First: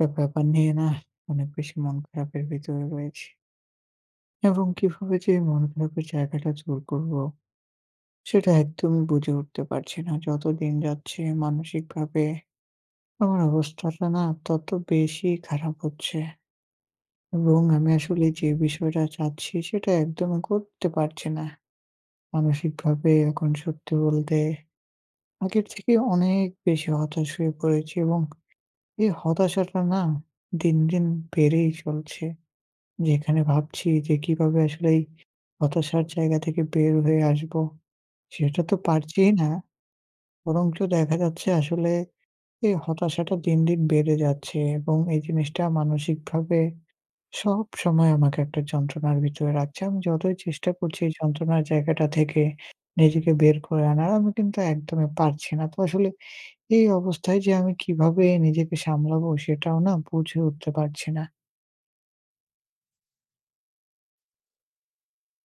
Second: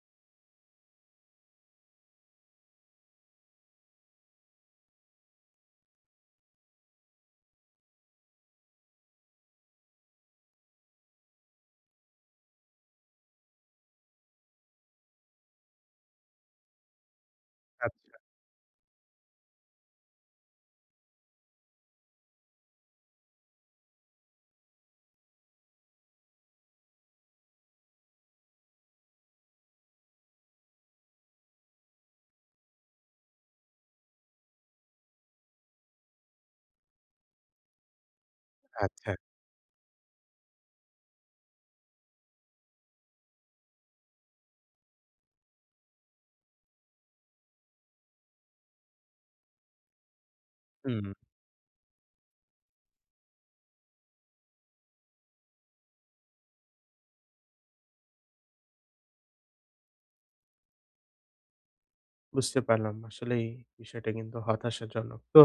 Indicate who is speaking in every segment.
Speaker 1: একটা ব্যাপার নিয়ে নাহ, অনেক বেশি মন খারাপের ভিতরে রয়েছি। এবং কিভাবে যে এই মনখারাপের জায়গাটা জোর করব। সেটা একদমই বুঝে উঠতে পারছি না। যত দিন যাচ্ছে মানসিকভাবে, আমার অবস্থাটা না, তত বেশি খারাপ হচ্ছে। এবং আমি
Speaker 2: আচ্ছা।
Speaker 1: আসলে যে, বিষয়টা চাচ্ছি সেটা একদমই করতে পারছি না। মানসিকভাবে এখন সত্যি বলতে। আগের থেকে অনেক বেশি হতাশ হয়ে পড়েছি এবং এ হতাশাটা না, দিন, দিন বেড়েই চলছে। যেখানে ভাবছি যে কিভাবে আসলে এই হতাশার জায়গা থেকে বের হয়ে আসব, সেটা তো
Speaker 2: আচ্ছা।
Speaker 1: পারছিই না। বরঞ্চ দেখা যাচ্ছে আসলে, এই হতাশাটা দিন, দিন বেড়ে যাচ্ছে এবং এই জিনিসটা মানসিকভাবে সবসময় আমাকে একটা যন্ত্রণার ভিতরে রাখছে আমি যতই চেষ্টা করছি এই
Speaker 2: হু।
Speaker 1: যন্ত্রণার জায়গাটা থেকে নিজেকে বের করে আনার আমি কিন্তু একদমই পারছি না তো আসলে এই অবস্থায় যে আমি কীভাবে নিজেকে সামলাবো সেটাও না বুঝে উঠতে পারছি না।
Speaker 2: বুঝতে পারলাম। আসলেই বিষয়টা কিন্তু হতাশাজনক। তো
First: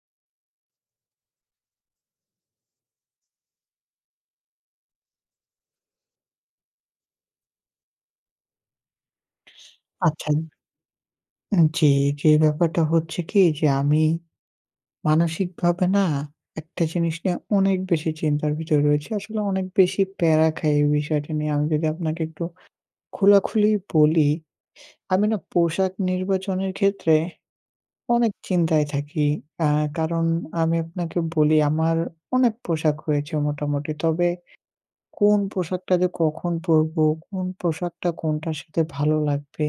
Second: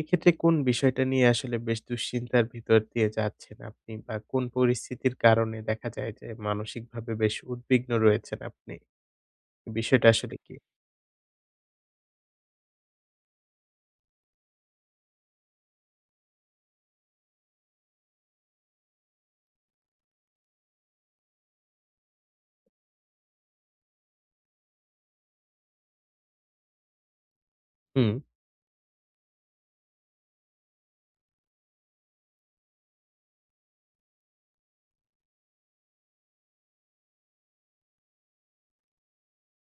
Speaker 2: এক্ষেত্রে কোন বিষয়টা নিয়ে আসলে বেশ দুশ্চিন্তার ভিতর দিয়ে যাচ্ছেন আপনি বা কোন পরিস্থিতির কারণে দেখা যায় যে মানসিকভাবে বেশ উদ্বিগ্ন রয়েছেন আপনি? বিষয়টা
Speaker 1: আচ্ছা।
Speaker 2: আসলে কী?
Speaker 1: জি, জি ব্যাপারটা হচ্ছে কি যে আমি। মানসিকভাবে না একটা জিনিস নিয়ে অনেক বেশি চিন্তার ভিতরে রয়েছি। আসলে অনেক বেশি পেড়া খাই। এই বিষয়টা নিয়ে আমি যদি আপনাকে একটু খোলাখুলি বলি। আমি না পোশাক নির্বাচনের ক্ষেত্রে
Speaker 2: হুম।
Speaker 1: অনেক চিন্তায় থাকি আ কারণ আমি আপনাকে বলি আমার অনেক পোশাক হয়েছে মোটামুটি। তবে কোন পোশাকটা যে কখন পরবো? কোন পোশাকটা কোনটার সাথে ভালো লাগবে?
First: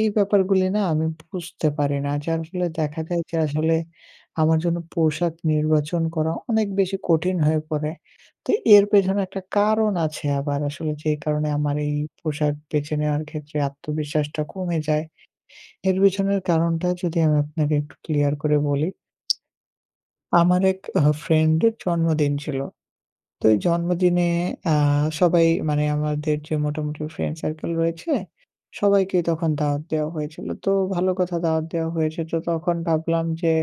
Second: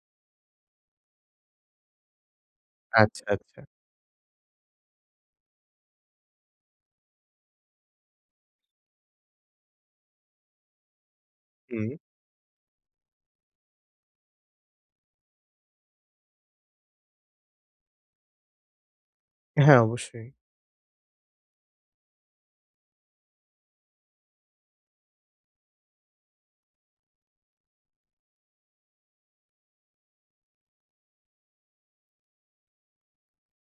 Speaker 1: এই ব্যাপারগুলি না আমি বুঝতে পারি না। যার ফলে দেখা যায়
Speaker 2: আচ্ছা,
Speaker 1: যে
Speaker 2: আচ্ছা।
Speaker 1: আসলে আমার জন্য পোশাক নির্বাচন করা অনেক বেশি কঠিন হয়ে পড়ে। তো এর পেছনে একটা কারণ আছে আবার আসলে যে কারণে আমার এই
Speaker 2: হুম।
Speaker 1: পোশাক বেছে নেওয়ার ক্ষেত্রে আত্মবিশ্বাসটা কমে যায়। এর পেছনের কারণটা যদি আমি আপনাকে একটু ক্লিয়ার করে বলি
Speaker 2: হ্যাঁ অবশ্যই।
Speaker 1: আমার এক এ ফ্রেন্ড এর জন্মদিন ছিল। তো জন্মদিনে আ সবাই মানে আমাদের যে মোটামুটি ফ্রেন্ড সার্কেল রয়েছে সবাইকেই তখন দাওয়াত দেওয়া হয়েছিল। তো ভালো কথা দাওয়াত দেওয়া হয়েছে। তো তখন ভাবলাম যে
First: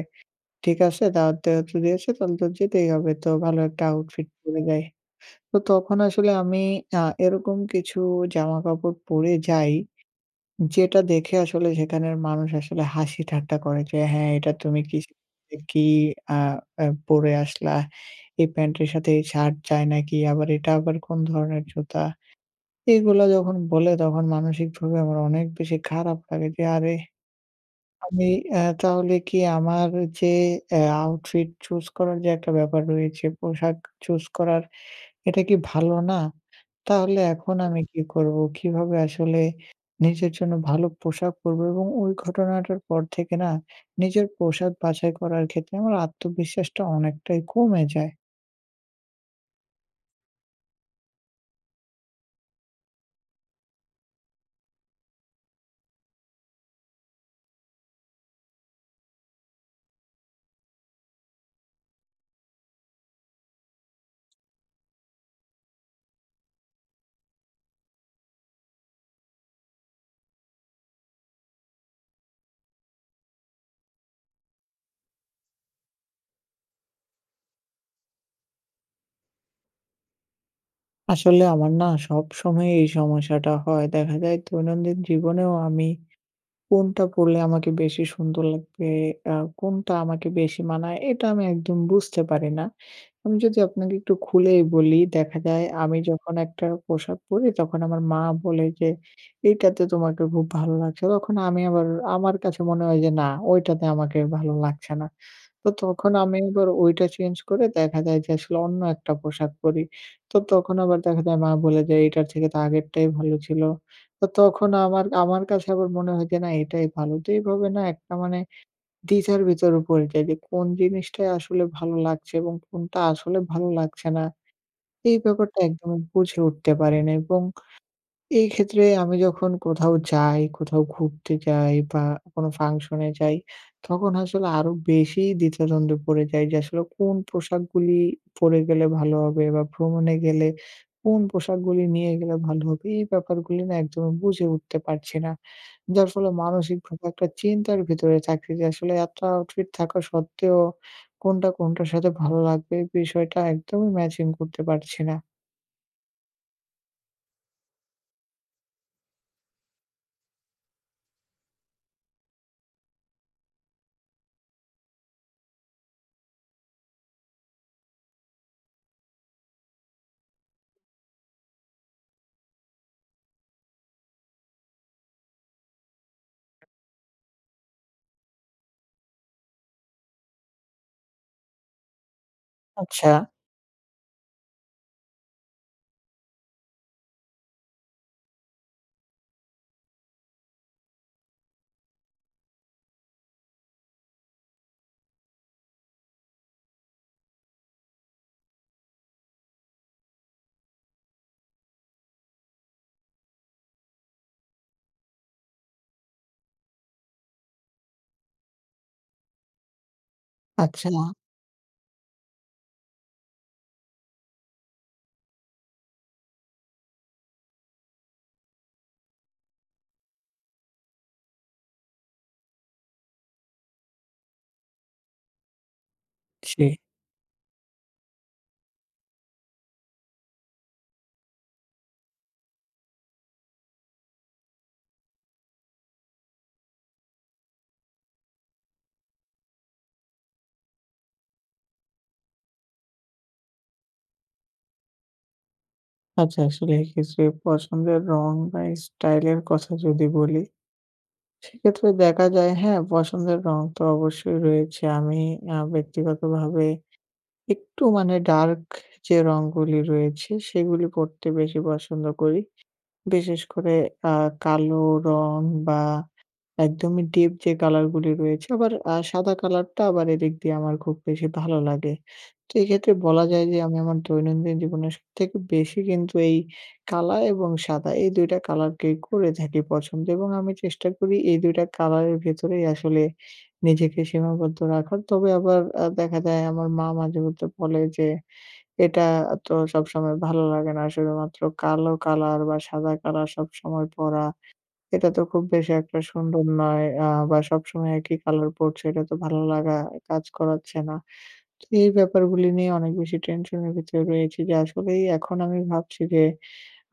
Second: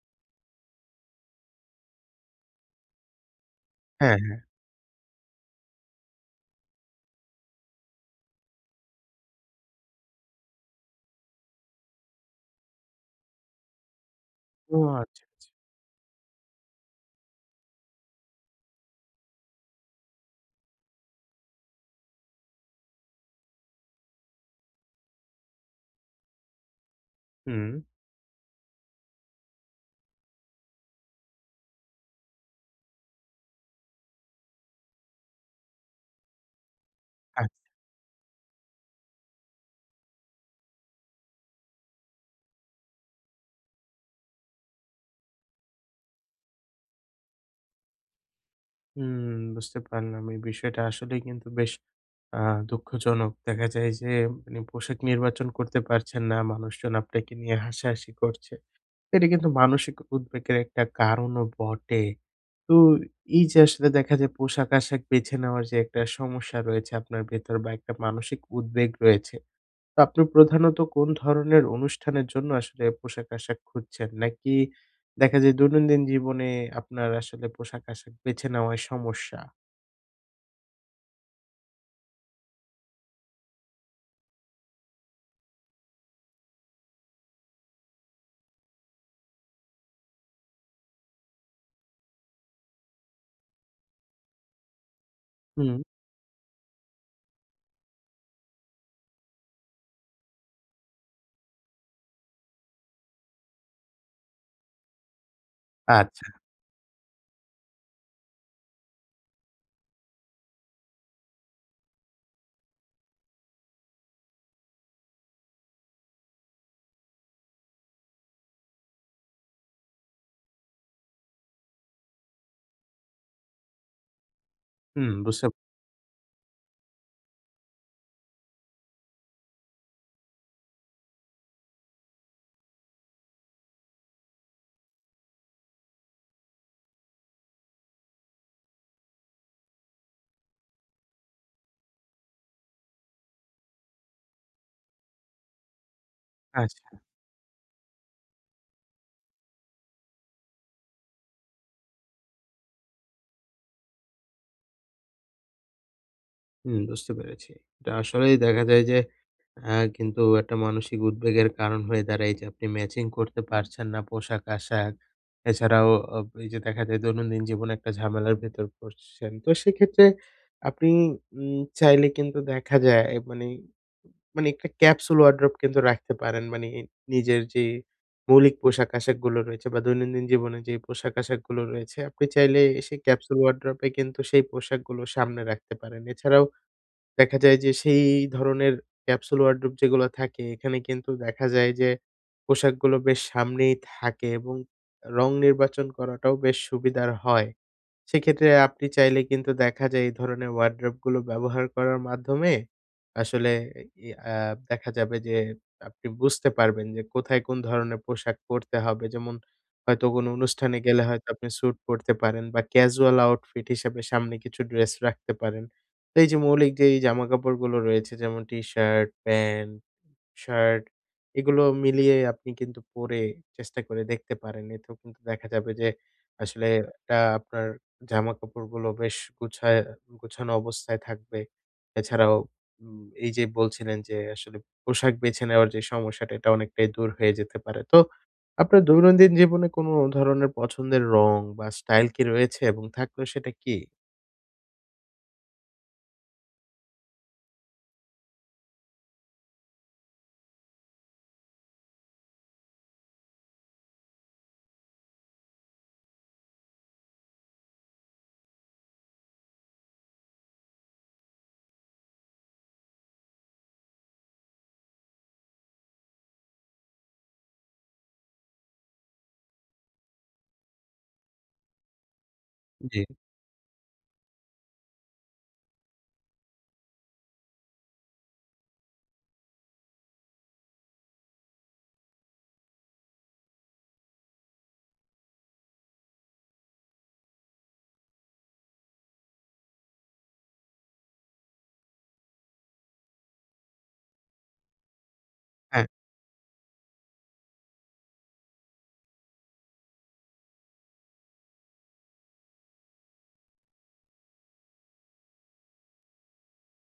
Speaker 1: ঠিক আছে দাওয়াত যেহেতু দিয়েছে তাহলে তো যেতেই হবে। তো ভালো একটা
Speaker 2: হ্যাঁ,
Speaker 1: আউটফিট
Speaker 2: হ্যাঁ।
Speaker 1: পড়ে যাই। তো তখন আসলে আমি আ এরকম কিছু জামাকাপড় পরে যাই। যেটা দেখে আসলে সেখানের মানুষ আসলে হাসি ঠাট্টা করে। "যে হ্যাঁ এটা
Speaker 2: ও
Speaker 1: তুমি
Speaker 2: আচ্ছা,
Speaker 1: কিস
Speaker 2: আচ্ছা।
Speaker 1: কি আ আ পরে আসলা? এই প্যান্টের সাথে এই শার্ট জায় নাকি? আবার এটা আবার কোন ধরনের জুতা?" এগুলা যখন বলে তখন মানসিকভাবে আমার অনেক বেশি খারাপ লাগে যে, "আরে
Speaker 2: হুম।
Speaker 1: আমি এ তাহলে কি আমার যে এ আউটফিট চুজ করার যে একটা ব্যাপার রয়েছে পোশাক চুজ করার এটা কি ভালো না? তাহলে
Speaker 2: আচ্ছা।
Speaker 1: এখন আমি কী করবো? কিভাবে আসলে নিজের জন্য ভালো পোশাক পরবো?" এবং ওই ঘটনাটার পর থেকে না? নিজের পোশাক বাছাই করার ক্ষেত্রে আমার আত্মবিশ্বাসটা অনেকটাই কমে যায়।
Speaker 2: হুম বুঝতে পারলাম এই বিষয়টা আসলেই কিন্তু বেশ আ দুঃখজনক। দেখা যায় যে মানে পোশাক নির্বাচন করতে পারছেন না। মানুষজন আপনাকে নিয়ে হাসাহাসি করছে। এটা কিন্তু মানসিক উদ্বেগের একটা কারণও বটে। তো এই যে আসলে দেখা যায় পোশাক আশাক বেছে নেওয়ার যে একটা সমস্যা রয়েছে আপনার ভেতর বা একটা মানসিক উদ্বেগ রয়েছে। তো আপনি প্রধানত কোন ধরনের অনুষ্ঠানের জন্য আসলে পোশাক আশাক খুঁজছেন? নাকি দেখা যায় দৈনন্দিন জীবনে আপনার আসলে পোশাক আশাক বেছে নেওয়াই সমস্যা?
Speaker 1: আসলে আমার না সবসময় এই সমস্যাটা হয়। দেখা যায় দৈনন্দিন জীবনেও আমি কোনটা পড়লে আমাকে বেশি সুন্দর লাগবে, আ কোনটা আমাকে বেশি মানায় এটা আমি একদম বুঝতে পারি না। আমি যদি আপনাকে একটু খুলেই বলি দেখা যায়
Speaker 2: হুম।
Speaker 1: আমি যখন একটা পোশাক পরি তখন আমার মা বলে যে এইটাতে তোমাকে খুব ভালো লাগছে। তখন আমি আবার আমার কাছে মনে হয় যে না, ওইটাতে আমাকে ভালো লাগছে না। তো তখন
Speaker 2: আচ্ছা।
Speaker 1: আমি আবার ঐটা চেঞ্জ করে দেখা যায় যে আসলে অন্য একটা পোশাক পরি। তো তখন আবার দেখা যায় মা বলে যে, "এইটার থেকে তো আগেরটাই ভালো ছিল।" তো তখন আমার আমার কাছে আবার মনে হয় যে না এটাই ভালো। তো এইভাবে না একটা মানে দ্বিধার ভিতরে পড়ে যাই যে কোন জিনিসটাই আসলে ভালো লাগছে এবং কোনটা আসলে ভালো লাগছে না।
Speaker 2: হুম
Speaker 1: এই
Speaker 2: বুঝতে
Speaker 1: ব্যাপারটা একদমই বুঝে উঠতে পারি না এবং এক্ষেত্রে আমি যখন কোথাও যাই, কোথাও ঘুরতে যাই বা কোনো ফাংশনে যাই তখন আসলে আরো বেশি দ্বিধাদ্বন্দ্বে পড়ে যাই যে আসলে কোন পোশাকগুলি পড়ে গেলে ভালো হবে বা ভ্রমণে গেলে কোন পোশাকগুলি নিয়ে গেলে ভালো হবে। এই ব্যাপারগুলি না একদমই বুঝে উঠতে পারছি না। যার ফলে মানসিক
Speaker 2: আচ্ছা।
Speaker 1: খুব একটা চিন্তার ভেতরে থাকছি যে আসলে এত আউটফিট থাকা সত্ত্বেও কোনটা কোনটার সাথে ভালো লাগবে এ বিষয়টা একদমই ম্যাচিং করতে পারছি না।
Speaker 2: হুম বুঝতে পেরেছি। এটা আসলেই দেখা যায় যে, আ কিন্তু একটা মানসিক উদ্বেগের কারণ হয়ে দাঁড়ায়। যে আপনি ম্যাচিং করতে পারছেন না পোশাক আশাক। এছাড়াও ও ও ওই যে দেখা যায় দৈনন্দিন জীবনে একটা ঝামেলার ভেতর পড়ছেন। তো সেক্ষেত্রে আপনি উম চাইলে কিন্তু দেখা যায় মানি মানি একটা ক্যাপসুল ওয়ারড্রোব কিন্তু রাখতে পারেন। মানি নিজের যে, মৌলিক পোশাক আশাক গুলো রয়েছে বা দৈনন্দিন জীবনের যে পোশাক আশাক গুলো রয়েছে। আপনি চাইলে সেই
Speaker 1: আচ্ছা।
Speaker 2: ক্যাপসুল ওয়ারড্রোব এ কিন্তু সেই পোশাকগুলো সামনে রাখতে পারেন। এছাড়াও, দেখা যায় যে সেই ধরনের ক্যাপসুল ওয়ারড্রোব যেগুলো থাকে। এখানে কিন্তু দেখা যায় যে, পোশাকগুলো বেশ সামনেই থাকে এবং রং নির্বাচন করাটাও বেশ সুবিধার হয়। সেক্ষেত্রে আপনি চাইলে কিন্তু দেখা যায়, এই ধরনের ওয়ারড্রোবগুলো ব্যবহার করার মাধ্যমে আসলে এ ই আ দেখা যাবে যে আপনি বুঝতে পারবেন যে কোথায় কোন ধরনের পোশাক পরতে হবে। যেমন হয়তো কোনো অনুষ্ঠানে
Speaker 1: আচ্ছা,
Speaker 2: গেলে
Speaker 1: না।
Speaker 2: হয়তো আপনি স্যুট পরতে পারেন বা ক্যাজুয়াল আউটফিট হিসাবে সামনে কিছু ড্রেস রাখতে পারেন। তো এই যে মৌলিক যেই জামাকাপড়গুলো রয়েছে যেমন টি শার্ট, প্যান্ট, শার্ট এগুলো মিলিয়ে আপনি কিন্তু পরে চেষ্টা করে দেখতে পারেন। এতেও কিন্তু দেখা যাবে যে, আসলে
Speaker 1: জি।
Speaker 2: এটা আপনার জামাকাপড়গুলো বেশ গোছা গোছানো অবস্থায় থাকবে। এছাড়াও, উম এই যে বলছিলেন যে আসলে পোশাক বেছে নেওয়ার যে সমস্যাটা এটা অনেকটাই দূর হয়ে যেতে পারে। তো আপনার দৈনন্দিন জীবনে কোন ধরনের পছন্দের রং বা স্টাইল কি রয়েছে এবং থাকলে সেটা কী?
Speaker 1: আচ্ছা আসলে এই ক্ষেত্রে পছন্দের রং বা স্টাইল এর কথা যদি বলি। সেক্ষেত্রে দেখা যায় হ্যাঁ পছন্দের রঙ তো অবশ্যই রয়েছে। আমি আ ব্যক্তিগতভাবে একটু মানে ডার্ক যে রঙগুলি রয়েছে সেগুলি পরতে বেশি পছন্দ করি। বিশেষ করে আ কালো রঙ বা একদমই ডিপ যে কালারগুলি রয়েছে আবার আ সাদা কালারটা আবার এদিক দিয়ে আমার খুব বেশি ভালো লাগে, তো এক্ষেত্রে
Speaker 2: জি।
Speaker 1: বলা যায় যে আমি আমার দৈনন্দিন জীবনের সবথেকে বেশি কিন্তু এই কালা এবং সাদা এই ২ টা কালারকেই করে থাকি পছন্দ এবং আমি চেষ্টা করি এই ২ টা কালারের ভেতরেই আসলে নিজেকে সীমাবদ্ধ রাখার। তবে আবার আ দেখা যায় আমার মা মাঝে মধ্যে বলে যে এটা তো সবসময় ভালো লাগে না শুধুমাত্র কালো কালার বা সাদা কালার সবসময় পরা। এটা তো খুব বেশি
Speaker 2: হ্যাঁ।
Speaker 1: একটা সুন্দর নয় আ বা সবসময় একই কালার পড়ছে এটা তো ভালো লাগা কাজ করাচ্ছে না। তো এই ব্যাপারগুলি নিয়ে অনেক বেশি টেনশন এর ভিতরে রয়েছি যে আসলেই এখন আমি ভাবছি যে,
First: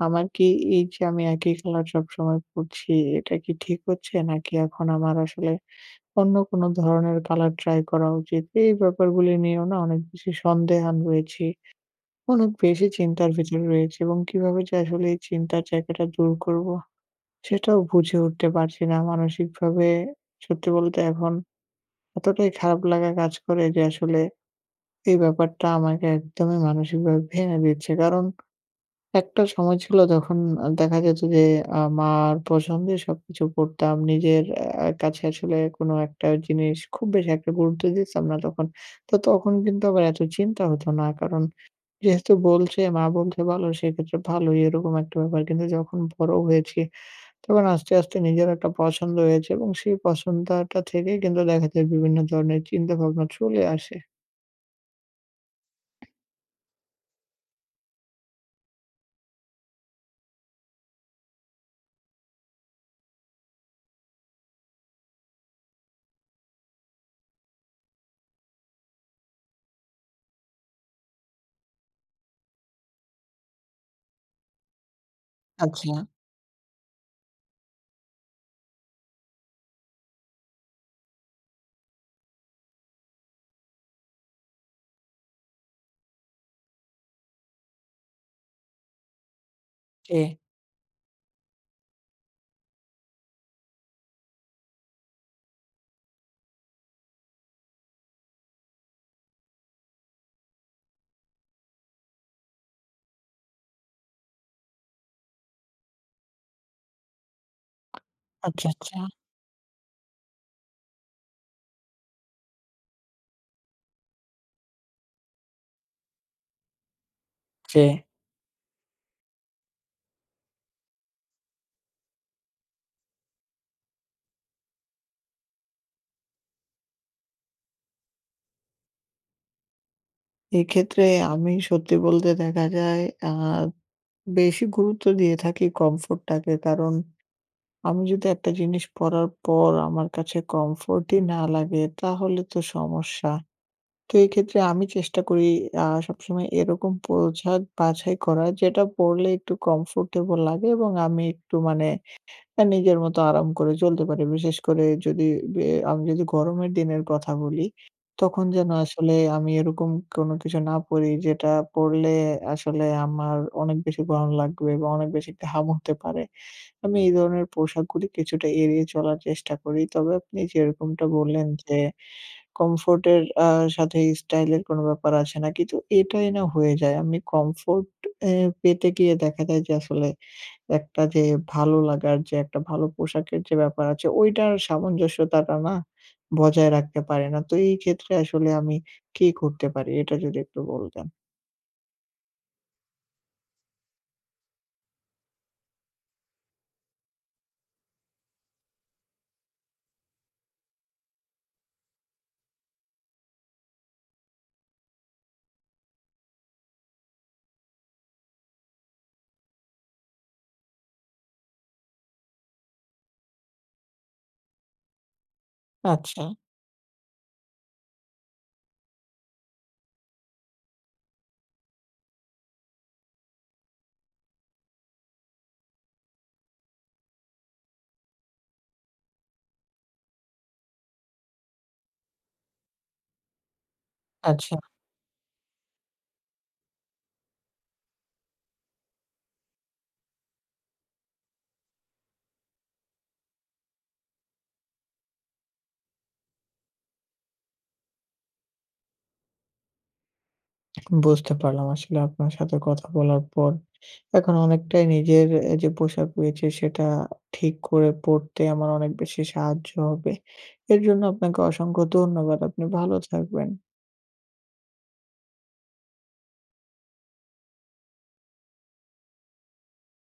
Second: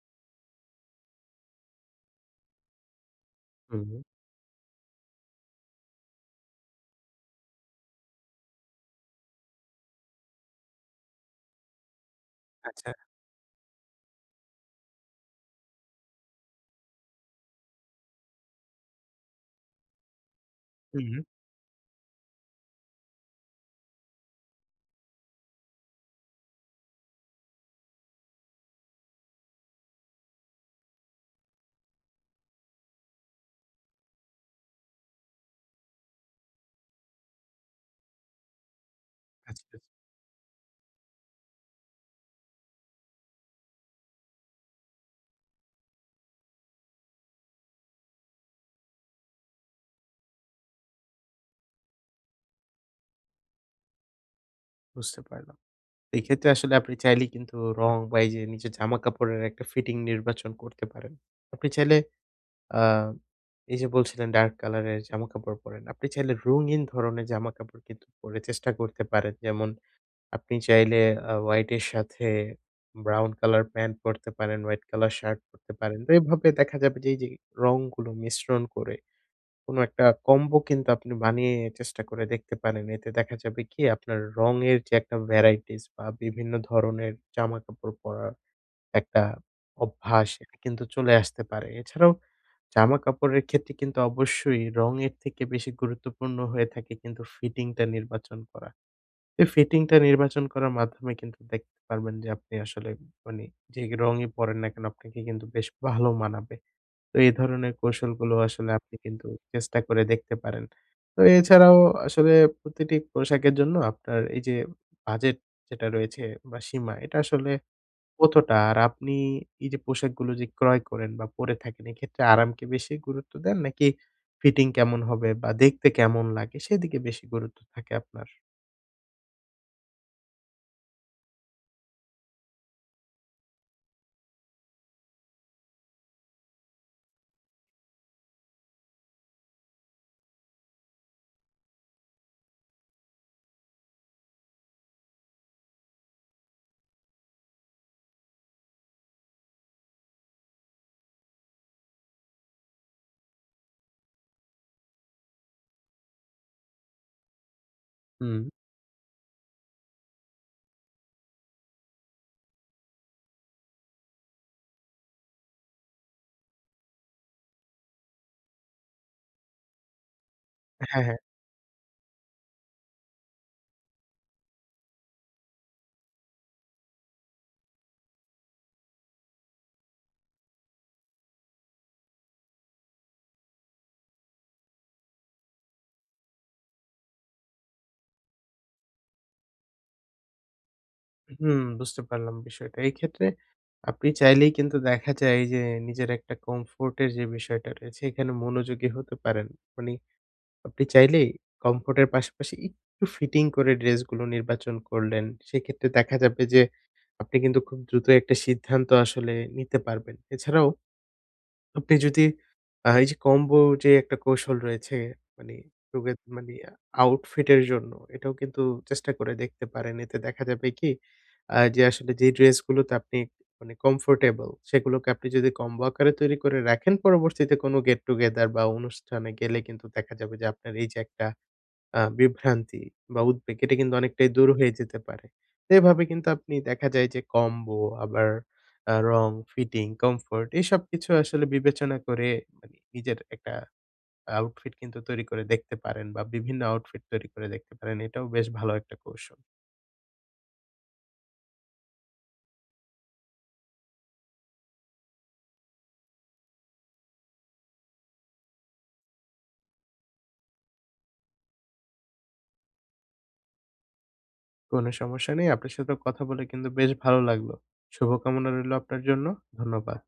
Speaker 1: "আমার কি এই যে আমি একই কালার সবসময় পড়ছি এটা কি ঠিক
Speaker 2: হুম, হুম।
Speaker 1: হচ্ছে? নাকি এখন আমার আসলে অন্য কোনো ধরনের কালার ট্রাই করা উচিত?" এই ব্যাপারগুলো নিয়েও না অনেক বেশি সন্দেহান রয়েছি। অনেক বেশি
Speaker 2: আচ্ছা।
Speaker 1: চিন্তার ভেতরে রয়েছি এবং কিভাবে যে আসলে এই চিন্তার জায়গাটা দূর করবো সেটাও বুঝে উঠতে পারছি না। মানসিকভাবে সত্যি বলতে
Speaker 2: হুম।
Speaker 1: এখন এতটাই খারাপ লাগা কাজ করে যে আসলে এই ব্যাপারটা আমাকে একদমই মানসিকভাবে ভেঙে দিচ্ছে। কারণ একটা সময় ছিল যখন দেখা যেত যে আ মার পছন্দে সবকিছু পরতাম। নিজের আ আ কাছে আসলে কোনো একটা জিনিস খুব বেশি একটা গুরুত্ব দিতাম না তখন। তো তখন
Speaker 2: আচ্ছা, আছ
Speaker 1: কিন্তু আবার এত চিন্তা হতো না কারণ যেহেতু বলছে মা বলছে ভালো সেক্ষেত্রে ভালোই এরকম একটা ব্যাপার। কিন্তু যখন বড় হয়েছি তখন আস্তে আস্তে, নিজের একটা পছন্দ হয়েছে এবং সেই পছন্দ আ টা থেকেই কিন্তু দেখা যায় বিভিন্ন ধরনের চিন্তাভাবনা চলে আসে।
Speaker 2: বুঝতে পারলাম। এই ক্ষেত্রে আসলে আপনি চাইলেই কিন্তু রং বা এই যে নিজের জামা কাপড়ের একটা ফিটিং নির্বাচন করতে পারেন। আপনি চাইলে আ এই যে বলছিলেন ডার্ক কালার এর জামা কাপড় পরেন। আপনি চাইলে রঙিন ধরনের জামাকাপড় কিন্তু পরে চেষ্টা করতে পারেন। যেমন আপনি চাইলে আ হোয়াইট এর সাথে ব্রাউন কালার প্যান্ট পরতে পারেন, হোয়াইট কালার শার্ট পড়তে
Speaker 1: আচ্ছা।
Speaker 2: পারেন। তো এভাবে দেখা যাবে যে এই যে রংগুলো মিশ্রণ করে কোন একটা কম্বো কিন্তু আপনি বানিয়ে চেষ্টা করে দেখতে পারেন। এতে দেখা যাবে কি আপনার রঙের যে একটা ভ্যারাইটিস বা বিভিন্ন ধরনের জামাকাপড় পরার একটা অভ্যাস
Speaker 1: জি।
Speaker 2: কিন্তু চলে আসতে পারে। এছাড়াও জামা কাপড়ের ক্ষেত্রে কিন্তু অবশ্যই রঙের থেকে বেশি গুরুত্বপূর্ণ হয়ে থাকে কিন্তু ফিটিংটা নির্বাচন করা। এই ফিটিংটা নির্বাচন করার মাধ্যমে কিন্তু দেখতে পারবেন যে আপনি আসলে মানে যে রংই পরেন না কেন আপনাকে কিন্তু বেশ ভালো মানাবে। তো এই ধরনের কৌশলগুলো
Speaker 1: আচ্ছা,
Speaker 2: আসলে আপনি
Speaker 1: আচ্ছা।
Speaker 2: কিন্তু চেষ্টা করে দেখতে পারেন। তো এছাড়াও আসলে প্রতিটি পোশাকের জন্য আপনার এই যে বাজেট যেটা রয়েছে বা সীমা এটা আসলে
Speaker 1: জি।
Speaker 2: কতটা? আর আপনি এই যে পোশাকগুলো যে ক্রয় করেন বা পরে থাকেন এক্ষেত্রে আরামকে বেশি গুরুত্ব দেন নাকি ফিটিং কেমন হবে? বা দেখতে কেমন লাগে? সেদিকে বেশি গুরুত্ব থাকে আপনার?
Speaker 1: এক্ষেত্রে আমি সত্যি বলতে দেখা যায়, আ বেশি গুরুত্ব দিয়ে থাকি কমফোর্টটাকে। কারণ, আমি যদি একটা জিনিস পড়ার পর আমার কাছে কমফোর্টই না লাগে, তাহলে তো সমস্যা। তো, এক্ষেত্রে আমি চেষ্টা করি আ সবসময় এরকম পোশাক বাছাই করা, যেটা পড়লে একটু কমফোর্টেবল লাগে এবং আমি একটু মানে আ নিজের মতো আরাম করে চলতে পারি। বিশেষ করে যদি বে আমি যদি গরমের দিনের কথা বলি, তখন
Speaker 2: হুম।
Speaker 1: যেন আসলে আমি এরকম কোনো কিছু না পড়ি, যেটা পড়লে আসলে আমার অনেক বেশি গরম লাগবে বা অনেক বেশি ঘাম হতে পারে। আমি এই ধরনের পোশাকগুলি কিছুটা এড়িয়ে চলার চেষ্টা করি। তবে আপনি
Speaker 2: হ্যাঁ,
Speaker 1: যেরকমটা
Speaker 2: হ্যাঁ।
Speaker 1: বললেন যে, কমফোর্ট এর আ সাথে স্টাইল এর কোনো ব্যাপার আসে না কি? তো, এটাই না হয়ে যায়, আমি কমফোর্ট এ পেতে গিয়ে দেখা যায় যে, আসলে একটা যে ভালো লাগার যে একটা ভালো পোশাকের যে ব্যাপার আছে, ঐটার সামঞ্জস্যতাটা না বজায় রাখতে পারি না। তো এই ক্ষেত্রে আসলে আমি কি করতে পারি এটা যদি একটু বলতেন?
Speaker 2: হুম, বুঝতে পারলাম বিষয়টা। এইক্ষেত্রে আপনি চাইলেই কিন্তু দেখা যায় যে, নিজের একটা কমফোর্টের যে বিষয়টা রয়েছে, এখানে মনোযোগী হতে পারেন। মানি, আপনি চাইলেই কমফোর্টের পাশাপাশি একটু ফিটিং করে ড্রেসগুলো নির্বাচন করলেন, সেক্ষেত্রে দেখা যাবে যে, আপনি কিন্তু খুব দ্রুত একটা সিদ্ধান্ত আসলে নিতে পারবেন। এছাড়াও আপনি যদি আ এই যে কম্বোর যে একটা কৌশল রয়েছে, মানে রোগের
Speaker 1: আচ্ছা।
Speaker 2: মানে আউটফিট এর জন্য, এটাও কিন্তু চেষ্টা করে দেখতে পারেন। এতে দেখা যাবে কি, আ যে আসলে যে ড্রেস গুলোতে আপনি মানে কমফোর্টেবল, সেগুলোকে আপনি যদি কম্বো আকারে তৈরি করে রাখেন, পরবর্তীতে কোনো গেট-টুগেদার বা অনুষ্ঠানে গেলে কিন্তু দেখা যাবে যে, আপনার এই যে একটা আ বিভ্রান্তি বা উদ্বেগ, এটা কিন্তু অনেকটাই দূর
Speaker 1: আচ্ছা।
Speaker 2: হয়ে যেতে পারে। এভাবে কিন্তু আপনি দেখা যায় যে, কম্বো আবার আ রং, ফিটিং, কমফোর্ট এসব কিছু আসলে বিবেচনা করে মানে নিজের একটা আউটফিট কিন্তু তৈরি করে দেখতে পারেন বা বিভিন্ন আউটফিট তৈরি করে দেখতে পারেন। এটাও বেশ ভালো একটা কৌশল।
Speaker 1: বুঝতে পারলাম। আসলে আপনার সাথে কথা বলার পর, এখন অনেকটাই নিজের এ যে পোশাক রয়েছে, সেটা ঠিক করে পড়তে আমার অনেক বেশি সাহায্য হবে। এর জন্য আপনাকে অসংখ্য ধন্যবাদ। আপনি ভালো থাকবেন।
Speaker 2: কোনো সমস্যা নেই। আপনার সাথেও কথা বলে কিন্তু বেশ ভালো লাগলো। শুভকামনা রইলো আপনার জন্য। ধন্যবাদ।